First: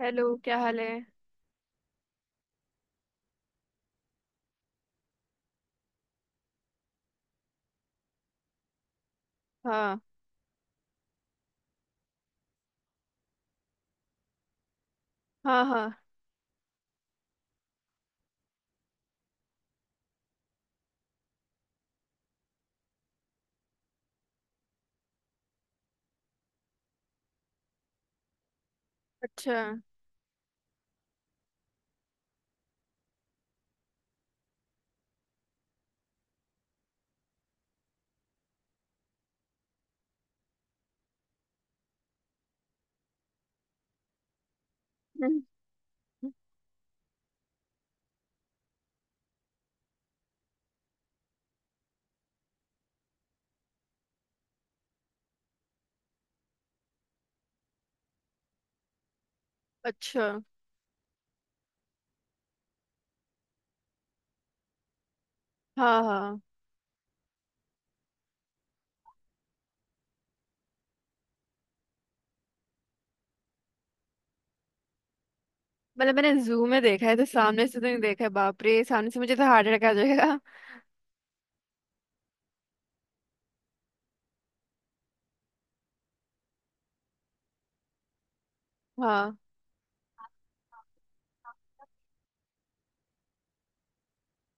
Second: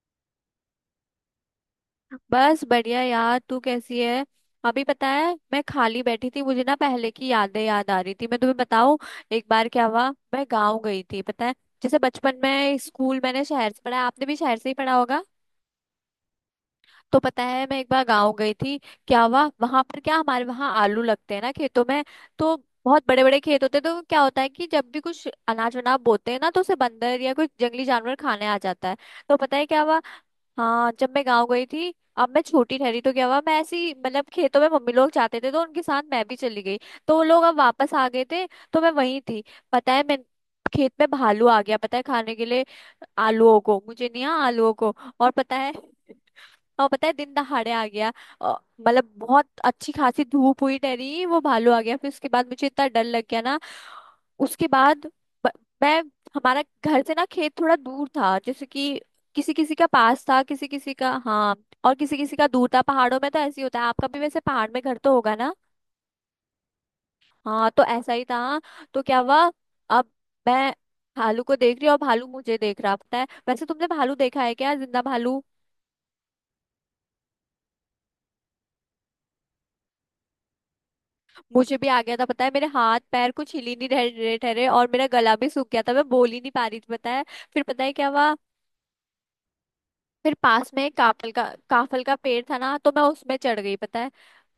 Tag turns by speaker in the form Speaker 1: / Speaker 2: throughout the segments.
Speaker 1: Hello, क्या हाल है।
Speaker 2: बस बढ़िया यार। तू कैसी है? अभी पता है। मैं खाली बैठी थी, मुझे ना पहले की यादें याद आ रही थी। मैं तुम्हें बताऊं, एक बार क्या
Speaker 1: हाँ,
Speaker 2: हुआ। मैं गांव गई थी पता है। जैसे बचपन में स्कूल मैंने शहर से पढ़ा, आपने भी शहर से ही पढ़ा होगा।
Speaker 1: हाँ, हाँ।
Speaker 2: तो पता है, मैं एक बार गांव गई थी। क्या हुआ वहां पर? क्या हमारे वहाँ आलू लगते हैं ना खेतों में। तो बहुत बड़े बड़े खेत होते हैं। तो क्या होता है कि जब भी कुछ अनाज वनाज बोते हैं ना, तो उसे बंदर या कुछ जंगली जानवर खाने आ जाता है। तो
Speaker 1: अच्छा।
Speaker 2: पता है क्या हुआ? हाँ, जब मैं गांव गई थी, अब मैं छोटी ठहरी, तो क्या हुआ, मैं ऐसी मतलब खेतों में मम्मी लोग जाते थे तो उनके साथ मैं भी चली गई। तो वो लोग अब वापस आ गए थे, तो मैं वहीं थी। पता है, मैं खेत में, भालू आ गया पता है, खाने के लिए आलूओं को। मुझे नहीं, हाँ आलूओं को। और
Speaker 1: हम्म।
Speaker 2: पता है और पता है दिन दहाड़े आ गया। और मतलब बहुत अच्छी खासी धूप हुई, डरी, वो भालू आ गया। फिर उसके बाद मुझे इतना डर लग गया ना। उसके बाद ब- मैं, हमारा घर से ना खेत थोड़ा दूर था, जैसे कि किसी किसी का पास
Speaker 1: अच्छा।
Speaker 2: था, किसी किसी का हाँ, और किसी किसी का दूर था पहाड़ों में। तो ऐसे ही होता है, आपका भी वैसे पहाड़ में घर तो होगा ना।
Speaker 1: हाँ, हाँ।
Speaker 2: हाँ, तो ऐसा ही था। तो क्या हुआ, अब मैं भालू को देख रही हूँ और भालू मुझे देख रहा। पता है, वैसे तुमने भालू देखा है क्या? जिंदा भालू।
Speaker 1: मतलब मैंने जू में देखा है, तो सामने से तो नहीं देखा है। बाप रे, सामने से मुझे तो हार्ट अटैक आ जाएगा।
Speaker 2: मुझे भी आ गया था पता है, मेरे हाथ पैर कुछ हिल ही नहीं रहे रहे थे रहे, और मेरा गला भी सूख गया था, मैं बोल ही नहीं पा रही थी पता है। फिर पता है क्या हुआ,
Speaker 1: हाँ।
Speaker 2: फिर पास में एक काफल का पेड़ था ना, तो मैं उसमें चढ़ गई पता है।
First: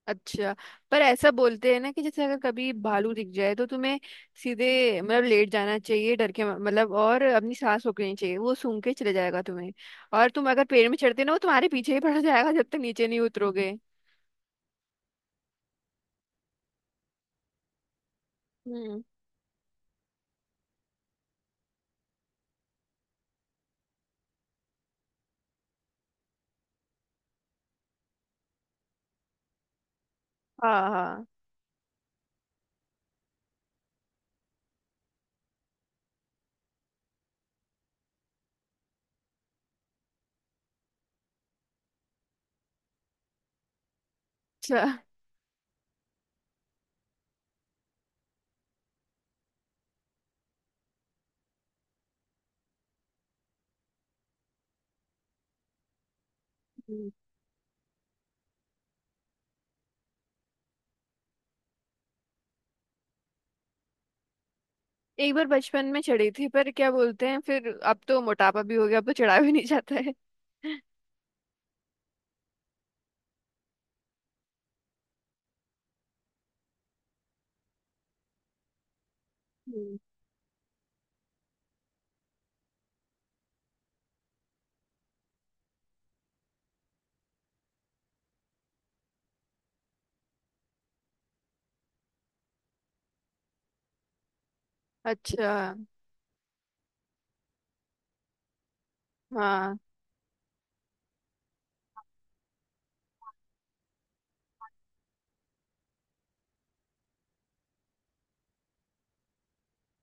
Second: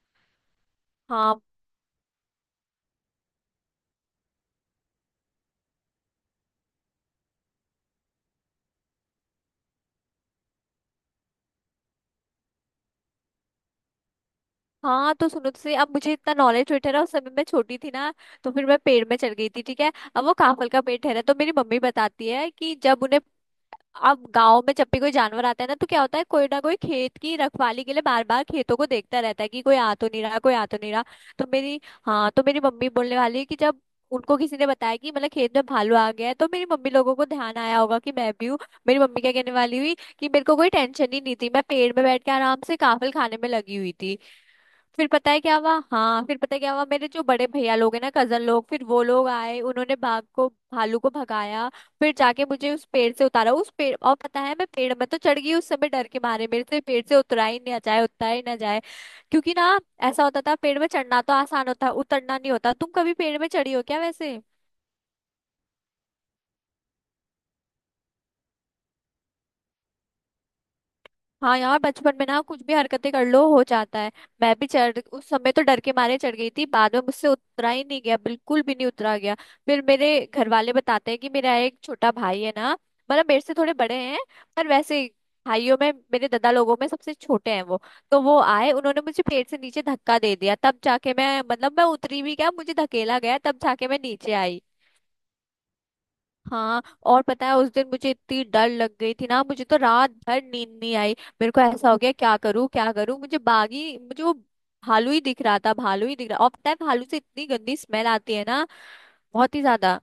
Speaker 1: अच्छा। पर ऐसा
Speaker 2: हाँ
Speaker 1: बोलते हैं ना, कि जैसे अगर कभी भालू दिख जाए तो तुम्हें सीधे, मतलब लेट जाना चाहिए डर के, मतलब, और अपनी सांस रोकनी चाहिए, वो सूंघ के चले जाएगा तुम्हें। और तुम अगर पेड़ में चढ़ते ना, वो तुम्हारे पीछे ही पड़ जाएगा जब तक नीचे नहीं उतरोगे।
Speaker 2: हाँ, तो सुनो तो सही, अब मुझे इतना नॉलेज हुई ठहरा, उस समय मैं छोटी थी ना। तो फिर मैं
Speaker 1: हम्म।
Speaker 2: पेड़ में चढ़ गई थी ठीक है। अब वो काफल का पेड़ ठहरा, तो मेरी मम्मी बताती है कि जब उन्हें, अब गांव में जब भी कोई जानवर आता है ना तो क्या होता है, कोई ना कोई खेत की रखवाली के लिए बार बार खेतों को देखता रहता है कि कोई आ तो नहीं रहा, कोई आ तो
Speaker 1: हाँ,
Speaker 2: नहीं रहा।
Speaker 1: हाँ।
Speaker 2: तो मेरी हाँ तो मेरी मम्मी बोलने वाली है कि जब उनको किसी ने बताया कि मतलब खेत में भालू आ गया है, तो मेरी मम्मी लोगों को ध्यान आया होगा कि मैं भी हूँ। मेरी मम्मी क्या कहने वाली हुई, कि मेरे को कोई टेंशन ही नहीं थी, मैं पेड़ में बैठ के आराम से काफल खाने में लगी हुई थी।
Speaker 1: अच्छा।
Speaker 2: फिर पता है क्या हुआ, हाँ फिर पता है क्या हुआ, मेरे जो बड़े भैया लोग हैं ना, कजन लोग, फिर वो लोग आए, उन्होंने बाघ को भालू को भगाया। फिर जाके मुझे उस पेड़ से उतारा उस पेड़ और पता है, मैं पेड़ में तो चढ़ गई उस समय डर के मारे, मेरे से पेड़ से उतरा ही नहीं जाए उतरा ही ना जाए। क्योंकि ना ऐसा होता था, पेड़ में चढ़ना तो आसान होता है, उतरना नहीं होता। तुम कभी पेड़ में चढ़ी हो क्या वैसे?
Speaker 1: एक बार बचपन में चढ़ी थी, पर क्या बोलते हैं, फिर अब तो मोटापा भी हो गया, अब तो चढ़ा भी नहीं जाता है।
Speaker 2: हाँ यार, बचपन में ना कुछ भी हरकतें कर लो हो जाता है। मैं भी चढ़ उस समय तो डर के मारे चढ़ गई थी, बाद में मुझसे उतरा ही नहीं गया, बिल्कुल भी नहीं उतरा गया। फिर
Speaker 1: हम्म।
Speaker 2: मेरे घर वाले बताते हैं कि मेरा एक छोटा भाई है ना, मतलब मेरे से थोड़े बड़े हैं, पर वैसे भाइयों में, मेरे दादा लोगों में सबसे छोटे हैं वो। तो वो आए, उन्होंने मुझे पेड़ से नीचे धक्का दे दिया, तब जाके मैं मतलब मैं उतरी भी, क्या, मुझे धकेला गया, तब जाके मैं नीचे आई।
Speaker 1: अच्छा।
Speaker 2: हाँ और पता है, उस दिन मुझे इतनी डर लग गई थी ना, मुझे
Speaker 1: हाँ।
Speaker 2: तो रात भर नींद नहीं आई। मेरे को ऐसा हो गया, क्या करूँ क्या करूँ, मुझे वो भालू ही दिख रहा था, भालू ही दिख रहा। और पता है, भालू से इतनी गंदी स्मेल आती है ना, बहुत ही ज्यादा।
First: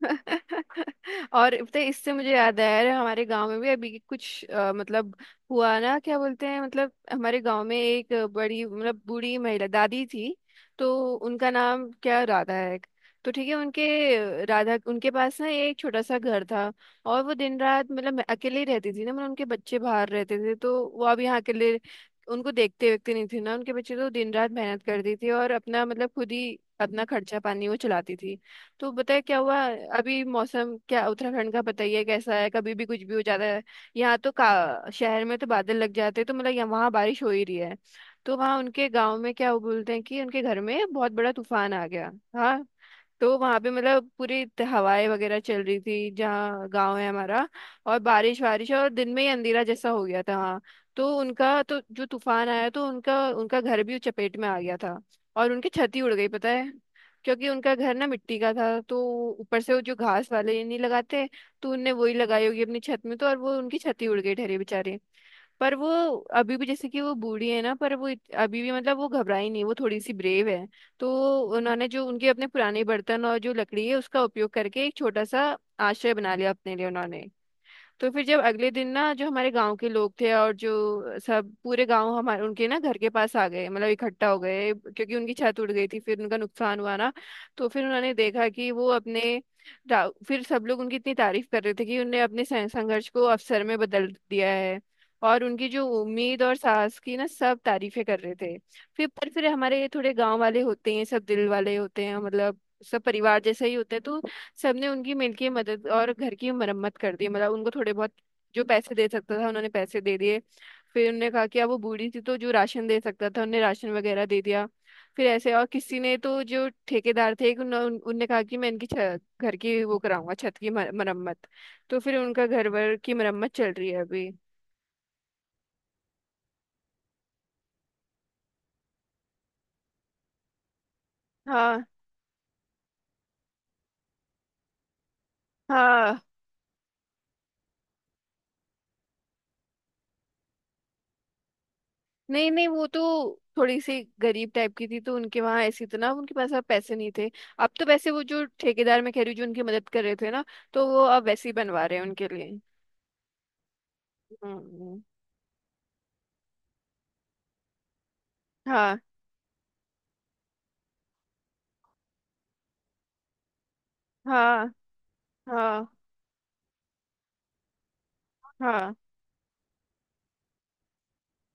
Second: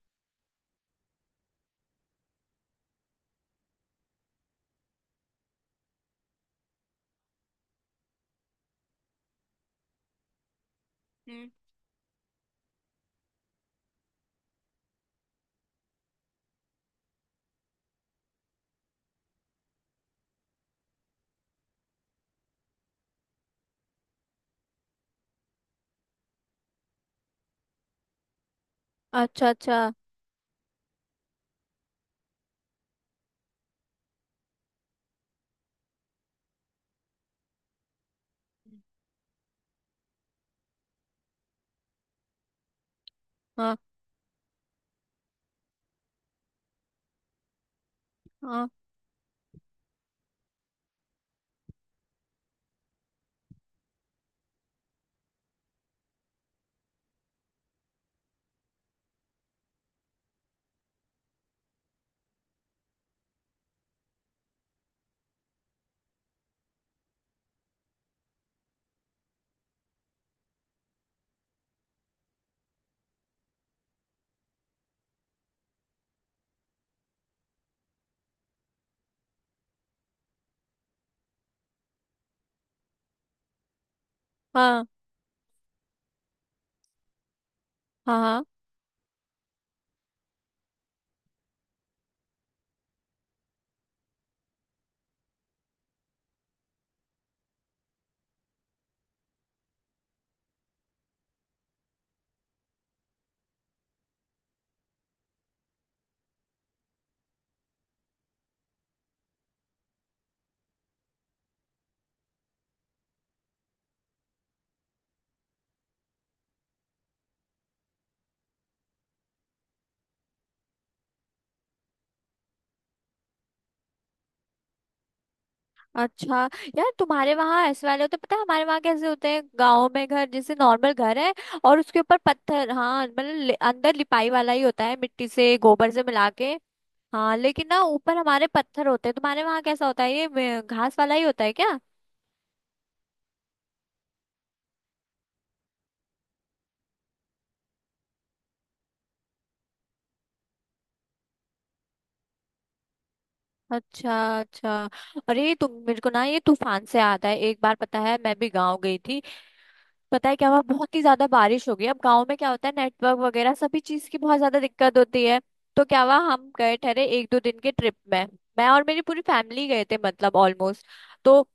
Speaker 1: और पता है, इससे मुझे याद आया। अरे, हमारे गांव में भी अभी कुछ मतलब हुआ ना, क्या बोलते हैं, मतलब हमारे गांव में एक बड़ी, मतलब बूढ़ी महिला दादी थी। तो उनका
Speaker 2: हम्म।
Speaker 1: नाम, क्या, राधा है। तो ठीक है, उनके, राधा, उनके पास ना एक छोटा सा घर था। और वो दिन रात, मतलब मैं अकेले ही रहती थी ना, मतलब उनके बच्चे बाहर रहते थे, तो वो अब यहाँ अकेले, उनको देखते व्यक्ति नहीं थी ना उनके बच्चे, तो दिन रात मेहनत करती थी और अपना, मतलब खुद ही अपना खर्चा पानी वो चलाती थी। तो बताए क्या
Speaker 2: अच्छा
Speaker 1: हुआ।
Speaker 2: अच्छा,
Speaker 1: अभी मौसम, क्या, उत्तराखंड का बताइए कैसा है, कभी भी कुछ भी हो जाता है। यहाँ तो, का शहर में तो बादल लग जाते हैं, तो मतलब यहाँ वहाँ बारिश हो ही रही है। तो वहाँ उनके गांव में, क्या, वो बोलते हैं कि उनके घर में बहुत बड़ा तूफान आ गया। हाँ। तो वहां पे,
Speaker 2: हाँ
Speaker 1: मतलब पूरी हवाएं वगैरह चल रही थी जहाँ गांव है हमारा। और बारिश
Speaker 2: हाँ,
Speaker 1: बारिश, और दिन में ही अंधेरा जैसा हो गया था। हाँ। तो उनका तो, जो तूफान आया, तो उनका उनका घर भी चपेट में आ गया था। और उनकी छत ही उड़ गई, पता है। क्योंकि उनका घर ना मिट्टी का था, तो ऊपर से वो जो घास वाले नहीं लगाते, तो उनने वही लगाई होगी अपनी छत में, तो और वो उनकी छत ही उड़ गई, ठहरे बेचारे। पर वो अभी भी, जैसे कि वो बूढ़ी है ना, पर वो अभी भी, मतलब वो घबराई नहीं, वो थोड़ी सी ब्रेव है। तो उन्होंने, जो उनके अपने पुराने बर्तन और जो लकड़ी है उसका उपयोग करके, एक छोटा सा आश्रय बना लिया अपने लिए उन्होंने। तो फिर जब अगले दिन ना, जो हमारे गांव के लोग थे और जो सब पूरे गांव हमारे, उनके ना घर के पास आ गए, मतलब इकट्ठा हो गए,
Speaker 2: हाँ
Speaker 1: क्योंकि उनकी छत उड़ गई थी, फिर उनका नुकसान हुआ ना। तो फिर उन्होंने
Speaker 2: हाँ, हाँ,
Speaker 1: देखा कि वो अपने फिर सब लोग उनकी इतनी तारीफ कर रहे थे कि उन्होंने अपने संघर्ष को अवसर में बदल दिया है। और उनकी जो उम्मीद और साहस की ना, सब तारीफें कर रहे थे। फिर, पर फिर हमारे ये थोड़े गांव वाले होते हैं, सब दिल वाले होते हैं, मतलब सब परिवार जैसे ही होते हैं, तो सबने उनकी मिलके मदद और घर की मरम्मत कर दी, मतलब उनको थोड़े बहुत जो पैसे दे सकता था उन्होंने पैसे दे दिए। फिर उन्होंने कहा कि अब वो बूढ़ी थी, तो जो राशन दे सकता था उन्हें राशन वगैरह दे दिया। फिर ऐसे और किसी ने, तो जो ठेकेदार थे, उन्होंने, उनने कहा कि मैं इनकी घर की, वो, कराऊंगा छत की मरम्मत। तो फिर उनका घर वर की मरम्मत चल रही है अभी।
Speaker 2: अच्छा। यार तुम्हारे वहाँ ऐसे वाले होते? पता है हमारे वहाँ कैसे होते हैं? गांव में घर जैसे नॉर्मल घर है, और
Speaker 1: हाँ,
Speaker 2: उसके ऊपर पत्थर, हाँ मतलब अंदर लिपाई वाला ही होता है, मिट्टी से गोबर से
Speaker 1: हाँ।
Speaker 2: मिला के। हाँ लेकिन ना ऊपर हमारे पत्थर होते हैं। तुम्हारे वहां कैसा होता है? ये घास वाला ही होता है क्या?
Speaker 1: नहीं, नहीं, वो तो थोड़ी सी गरीब टाइप की थी, तो उनके वहां ऐसी इतना, उनके पास अब पैसे नहीं थे। अब तो वैसे वो जो ठेकेदार मैं कह रही हूँ, जो उनकी मदद कर रहे थे ना, तो वो अब वैसे ही बनवा रहे हैं उनके लिए।
Speaker 2: अच्छा अच्छा।
Speaker 1: हम्म।
Speaker 2: अरे तुम मेरे को ना, ये तूफान से आता है, एक बार पता है मैं भी गांव
Speaker 1: हाँ,
Speaker 2: गई थी। पता है क्या हुआ, बहुत ही ज्यादा बारिश हो गई। अब गांव में क्या होता है, नेटवर्क वगैरह सभी चीज की बहुत ज्यादा
Speaker 1: हाँ,
Speaker 2: दिक्कत होती है। तो
Speaker 1: हाँ,
Speaker 2: क्या हुआ, हम गए ठहरे एक दो दिन के ट्रिप में, मैं और
Speaker 1: हाँ,
Speaker 2: मेरी पूरी फैमिली गए थे मतलब ऑलमोस्ट। तो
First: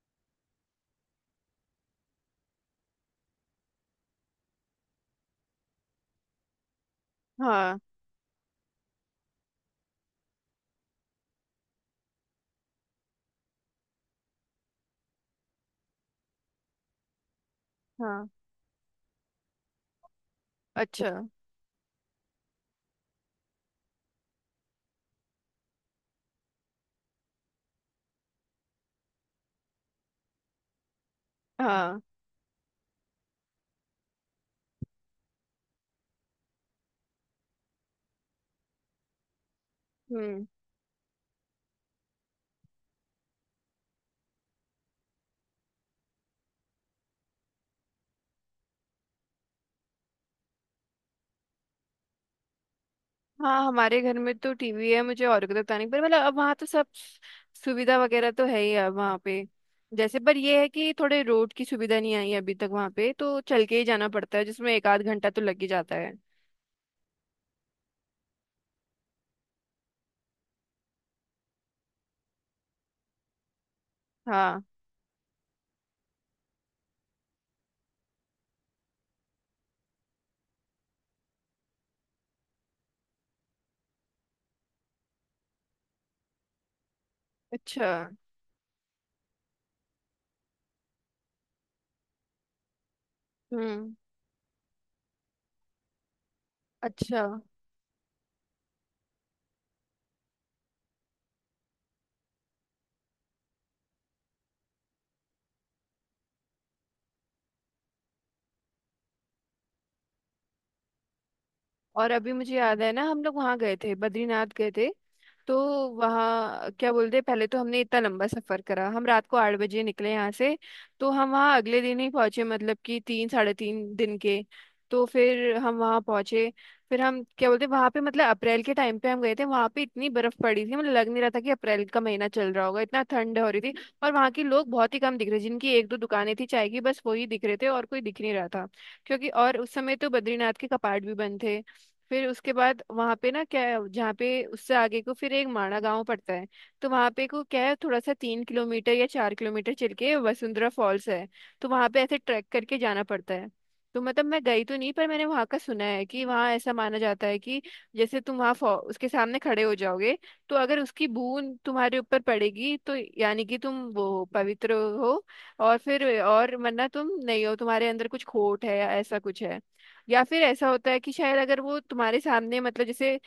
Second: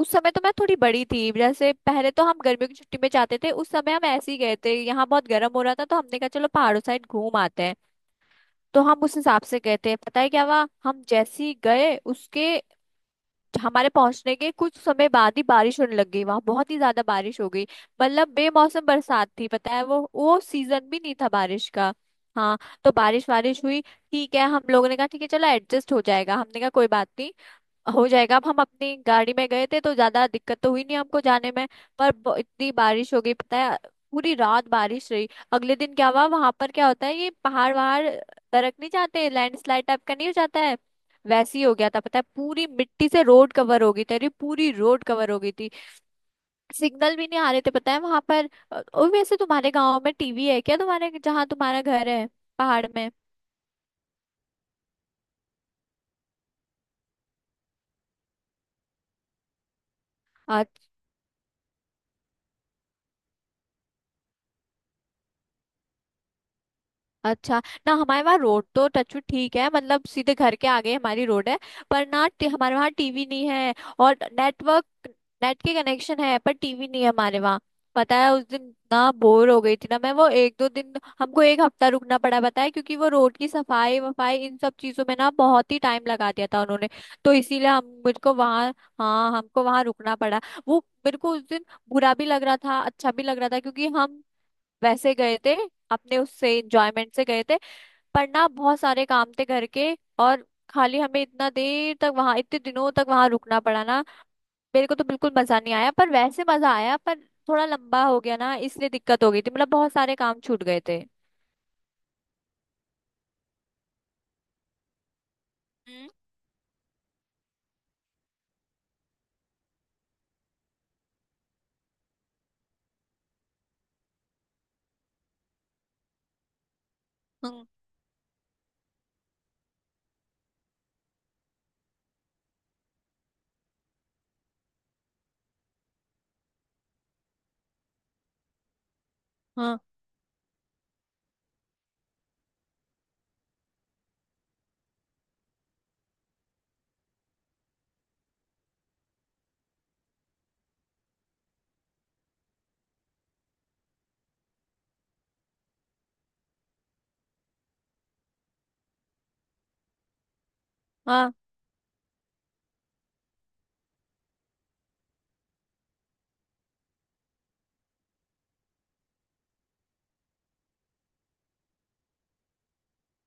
Speaker 2: उस समय तो मैं थोड़ी बड़ी थी, जैसे पहले तो हम गर्मियों की छुट्टी में जाते थे, उस समय हम ऐसे ही गए थे, यहाँ बहुत गर्म हो रहा था तो हमने कहा चलो पहाड़ों साइड घूम आते हैं।
Speaker 1: हाँ,
Speaker 2: तो हम उस हिसाब से गए थे। पता है क्या हुआ, हम जैसे ही गए उसके, हमारे पहुंचने के कुछ समय बाद ही बारिश होने लग गई वहां, बहुत ही ज्यादा बारिश हो गई। मतलब
Speaker 1: हाँ।
Speaker 2: बेमौसम बरसात थी पता है, वो सीजन भी
Speaker 1: अच्छा।
Speaker 2: नहीं था बारिश का। हाँ। तो बारिश वारिश हुई, ठीक है, हम लोगों ने कहा ठीक है चलो एडजस्ट हो जाएगा, हमने कहा कोई बात नहीं हो जाएगा। अब हम अपनी गाड़ी में गए थे तो ज्यादा दिक्कत तो हुई नहीं हमको जाने में।
Speaker 1: हाँ।
Speaker 2: पर इतनी बारिश हो गई पता है, पूरी रात बारिश रही। अगले दिन क्या हुआ, वहां पर क्या होता है, ये पहाड़ वहाड़ दरक नहीं जाते, लैंडस्लाइड टाइप का नहीं हो
Speaker 1: हम्म।
Speaker 2: जाता है? वैसे ही हो गया था पता है, पूरी मिट्टी से रोड कवर हो गई थी, अरे पूरी रोड कवर हो गई थी। सिग्नल भी नहीं आ रहे थे पता है वहां पर। और वैसे तुम्हारे गांव में टीवी है क्या, तुम्हारे जहाँ तुम्हारा घर है पहाड़ में?
Speaker 1: हाँ, हमारे घर में तो टीवी है, मुझे और कोई पता नहीं, पर मतलब अब वहाँ तो सब सुविधा वगैरह तो है ही अब वहाँ पे। जैसे, पर ये है कि थोड़े रोड की सुविधा नहीं आई है अभी तक वहाँ पे, तो चल के ही जाना पड़ता है, जिसमें एक आध घंटा तो लग ही जाता है।
Speaker 2: अच्छा। ना हमारे वहाँ रोड तो टच वुड ठीक है, मतलब सीधे घर के आगे हमारी रोड है। पर ना हमारे वहाँ टीवी नहीं है, और
Speaker 1: हाँ।
Speaker 2: नेटवर्क, नेट के कनेक्शन है, पर टीवी नहीं है हमारे वहाँ। पता है उस दिन ना बोर हो गई थी ना मैं, वो एक दो दिन, हमको एक हफ्ता रुकना पड़ा पता है, क्योंकि वो रोड की सफाई वफाई इन सब चीजों में ना बहुत ही टाइम लगा दिया था उन्होंने। तो इसीलिए
Speaker 1: अच्छा।
Speaker 2: हम मुझको वहाँ, हाँ हमको वहाँ रुकना पड़ा। वो, मेरे को उस दिन बुरा भी लग रहा था, अच्छा भी लग रहा था, क्योंकि
Speaker 1: हम्म।
Speaker 2: हम वैसे गए थे, अपने उससे एंजॉयमेंट
Speaker 1: अच्छा।
Speaker 2: से गए थे। पर ना बहुत सारे काम थे घर के, और खाली हमें इतना देर तक वहां, इतने दिनों तक वहां रुकना पड़ा ना, मेरे को तो बिल्कुल मजा नहीं आया, पर वैसे मजा आया, पर थोड़ा लंबा हो गया ना, इसलिए दिक्कत हो गई थी, मतलब बहुत सारे काम छूट गए थे।
Speaker 1: और अभी मुझे याद है ना, हम लोग वहाँ गए थे, बद्रीनाथ गए थे। तो
Speaker 2: हम्म।
Speaker 1: वहाँ, क्या बोलते हैं, पहले तो हमने इतना लंबा सफर करा, हम रात को 8 बजे निकले यहाँ से। तो हम वहाँ अगले दिन ही पहुंचे, मतलब कि 3 साढ़े 3 दिन के। तो फिर हम वहाँ पहुंचे। फिर हम, क्या बोलते
Speaker 2: हम्म,
Speaker 1: हैं, वहाँ पे मतलब अप्रैल के टाइम पे हम गए थे, वहाँ पे इतनी बर्फ पड़ी थी, मतलब लग नहीं रहा था कि अप्रैल का महीना चल रहा होगा, इतना ठंड हो रही थी। और वहाँ के लोग बहुत ही कम दिख रहे, जिनकी एक दो दुकानें थी चाय की, बस वही दिख रहे थे, और कोई दिख नहीं रहा था। क्योंकि, और उस
Speaker 2: हाँ
Speaker 1: समय तो बद्रीनाथ के कपाट भी बंद थे। फिर उसके बाद वहां पे ना, क्या है, जहाँ पे उससे आगे को फिर एक माणा गांव पड़ता है। तो वहां पे को क्या है, थोड़ा सा 3 किलोमीटर या 4 किलोमीटर चल के वसुंधरा फॉल्स है। तो वहां पे ऐसे ट्रैक करके जाना पड़ता है। तो मतलब मैं गई तो नहीं, पर मैंने वहां का सुना है कि वहां ऐसा माना जाता है कि जैसे तुम वहां उसके सामने खड़े हो जाओगे। तो अगर उसकी
Speaker 2: हाँ।
Speaker 1: बूंद तुम्हारे ऊपर पड़ेगी तो यानी कि तुम वो पवित्र हो। और फिर, और वरना तुम नहीं हो, तुम्हारे अंदर कुछ खोट है या ऐसा कुछ है। या फिर ऐसा होता है कि शायद अगर वो तुम्हारे सामने, मतलब जैसे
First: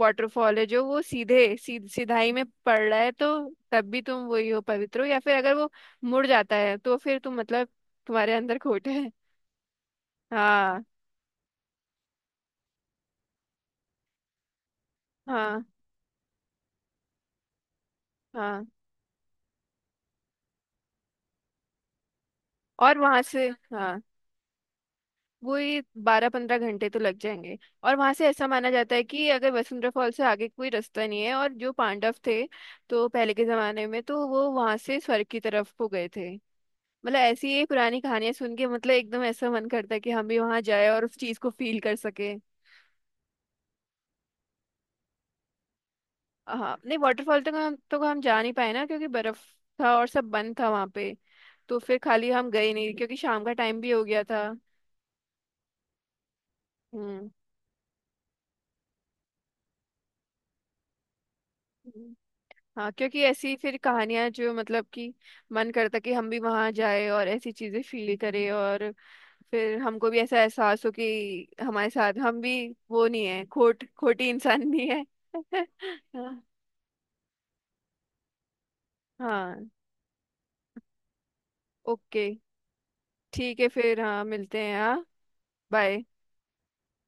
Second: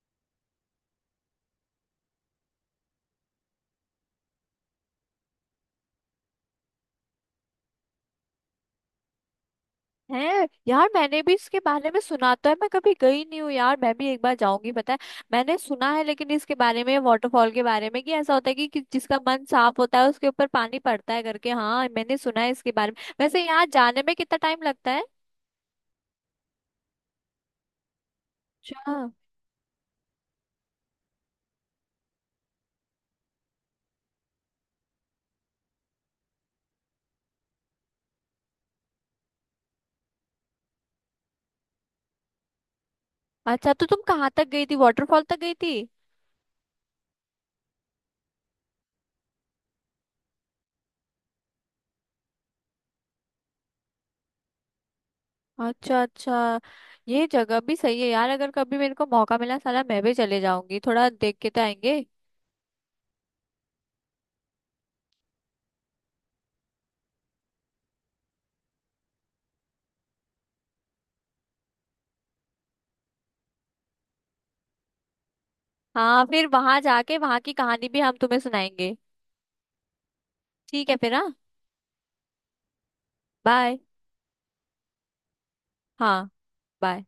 Speaker 1: वाटरफॉल है, जो वो सीधाई में पड़ रहा है, तो तब भी तुम वही हो, पवित्र हो, या फिर अगर वो मुड़ जाता है तो फिर तुम, मतलब तुम्हारे अंदर खोट है।
Speaker 2: है
Speaker 1: हाँ,
Speaker 2: यार, मैंने भी इसके बारे में सुना तो है, मैं कभी गई नहीं हूँ यार, मैं भी एक बार जाऊंगी पता है। मैंने
Speaker 1: हाँ,
Speaker 2: सुना है लेकिन इसके बारे में, वाटरफॉल के बारे में, कि ऐसा होता है
Speaker 1: हाँ।
Speaker 2: कि जिसका मन साफ होता है उसके ऊपर पानी पड़ता है करके, हाँ मैंने सुना है इसके बारे
Speaker 1: और
Speaker 2: में।
Speaker 1: वहां
Speaker 2: वैसे
Speaker 1: से।
Speaker 2: यहाँ
Speaker 1: हाँ।
Speaker 2: जाने में कितना टाइम लगता है?
Speaker 1: वो ये 12-15 घंटे तो लग जाएंगे। और वहां से ऐसा माना जाता
Speaker 2: अच्छा
Speaker 1: है कि, अगर, वसुंधरा फॉल से आगे कोई रास्ता नहीं है, और जो पांडव थे, तो पहले के जमाने में तो वो वहां से स्वर्ग की तरफ को गए थे। मतलब ऐसी ही पुरानी कहानियां सुन के, मतलब एकदम ऐसा मन करता है कि हम भी वहां जाए और उस चीज को फील कर सके।
Speaker 2: अच्छा। तो तुम कहाँ तक गई थी, वाटरफॉल तक गई थी?
Speaker 1: हाँ, नहीं, वाटरफॉल तो हम जा नहीं पाए ना, क्योंकि बर्फ था और सब बंद था वहां पे। तो फिर खाली हम गए नहीं, क्योंकि शाम का टाइम भी हो गया था।
Speaker 2: अच्छा अच्छा। ये
Speaker 1: हम्म।
Speaker 2: जगह भी सही है यार, अगर कभी मेरे को मौका मिला, साला मैं भी चले जाऊंगी, थोड़ा देख के तो आएंगे।
Speaker 1: हम्म। हाँ, क्योंकि ऐसी फिर कहानियां जो मतलब कि मन करता कि हम भी वहां जाए और ऐसी चीजें फील करें, और फिर हमको भी ऐसा एहसास हो कि हमारे साथ हम भी वो नहीं है, खोटी इंसान नहीं है।
Speaker 2: हाँ फिर वहां जाके वहां की कहानी भी हम तुम्हें सुनाएंगे।
Speaker 1: हाँ।
Speaker 2: ठीक है फिर, हाँ।
Speaker 1: ओके, ठीक है
Speaker 2: बाय।
Speaker 1: फिर, हाँ, मिलते हैं। हाँ, बाय।
Speaker 2: हाँ, बाय।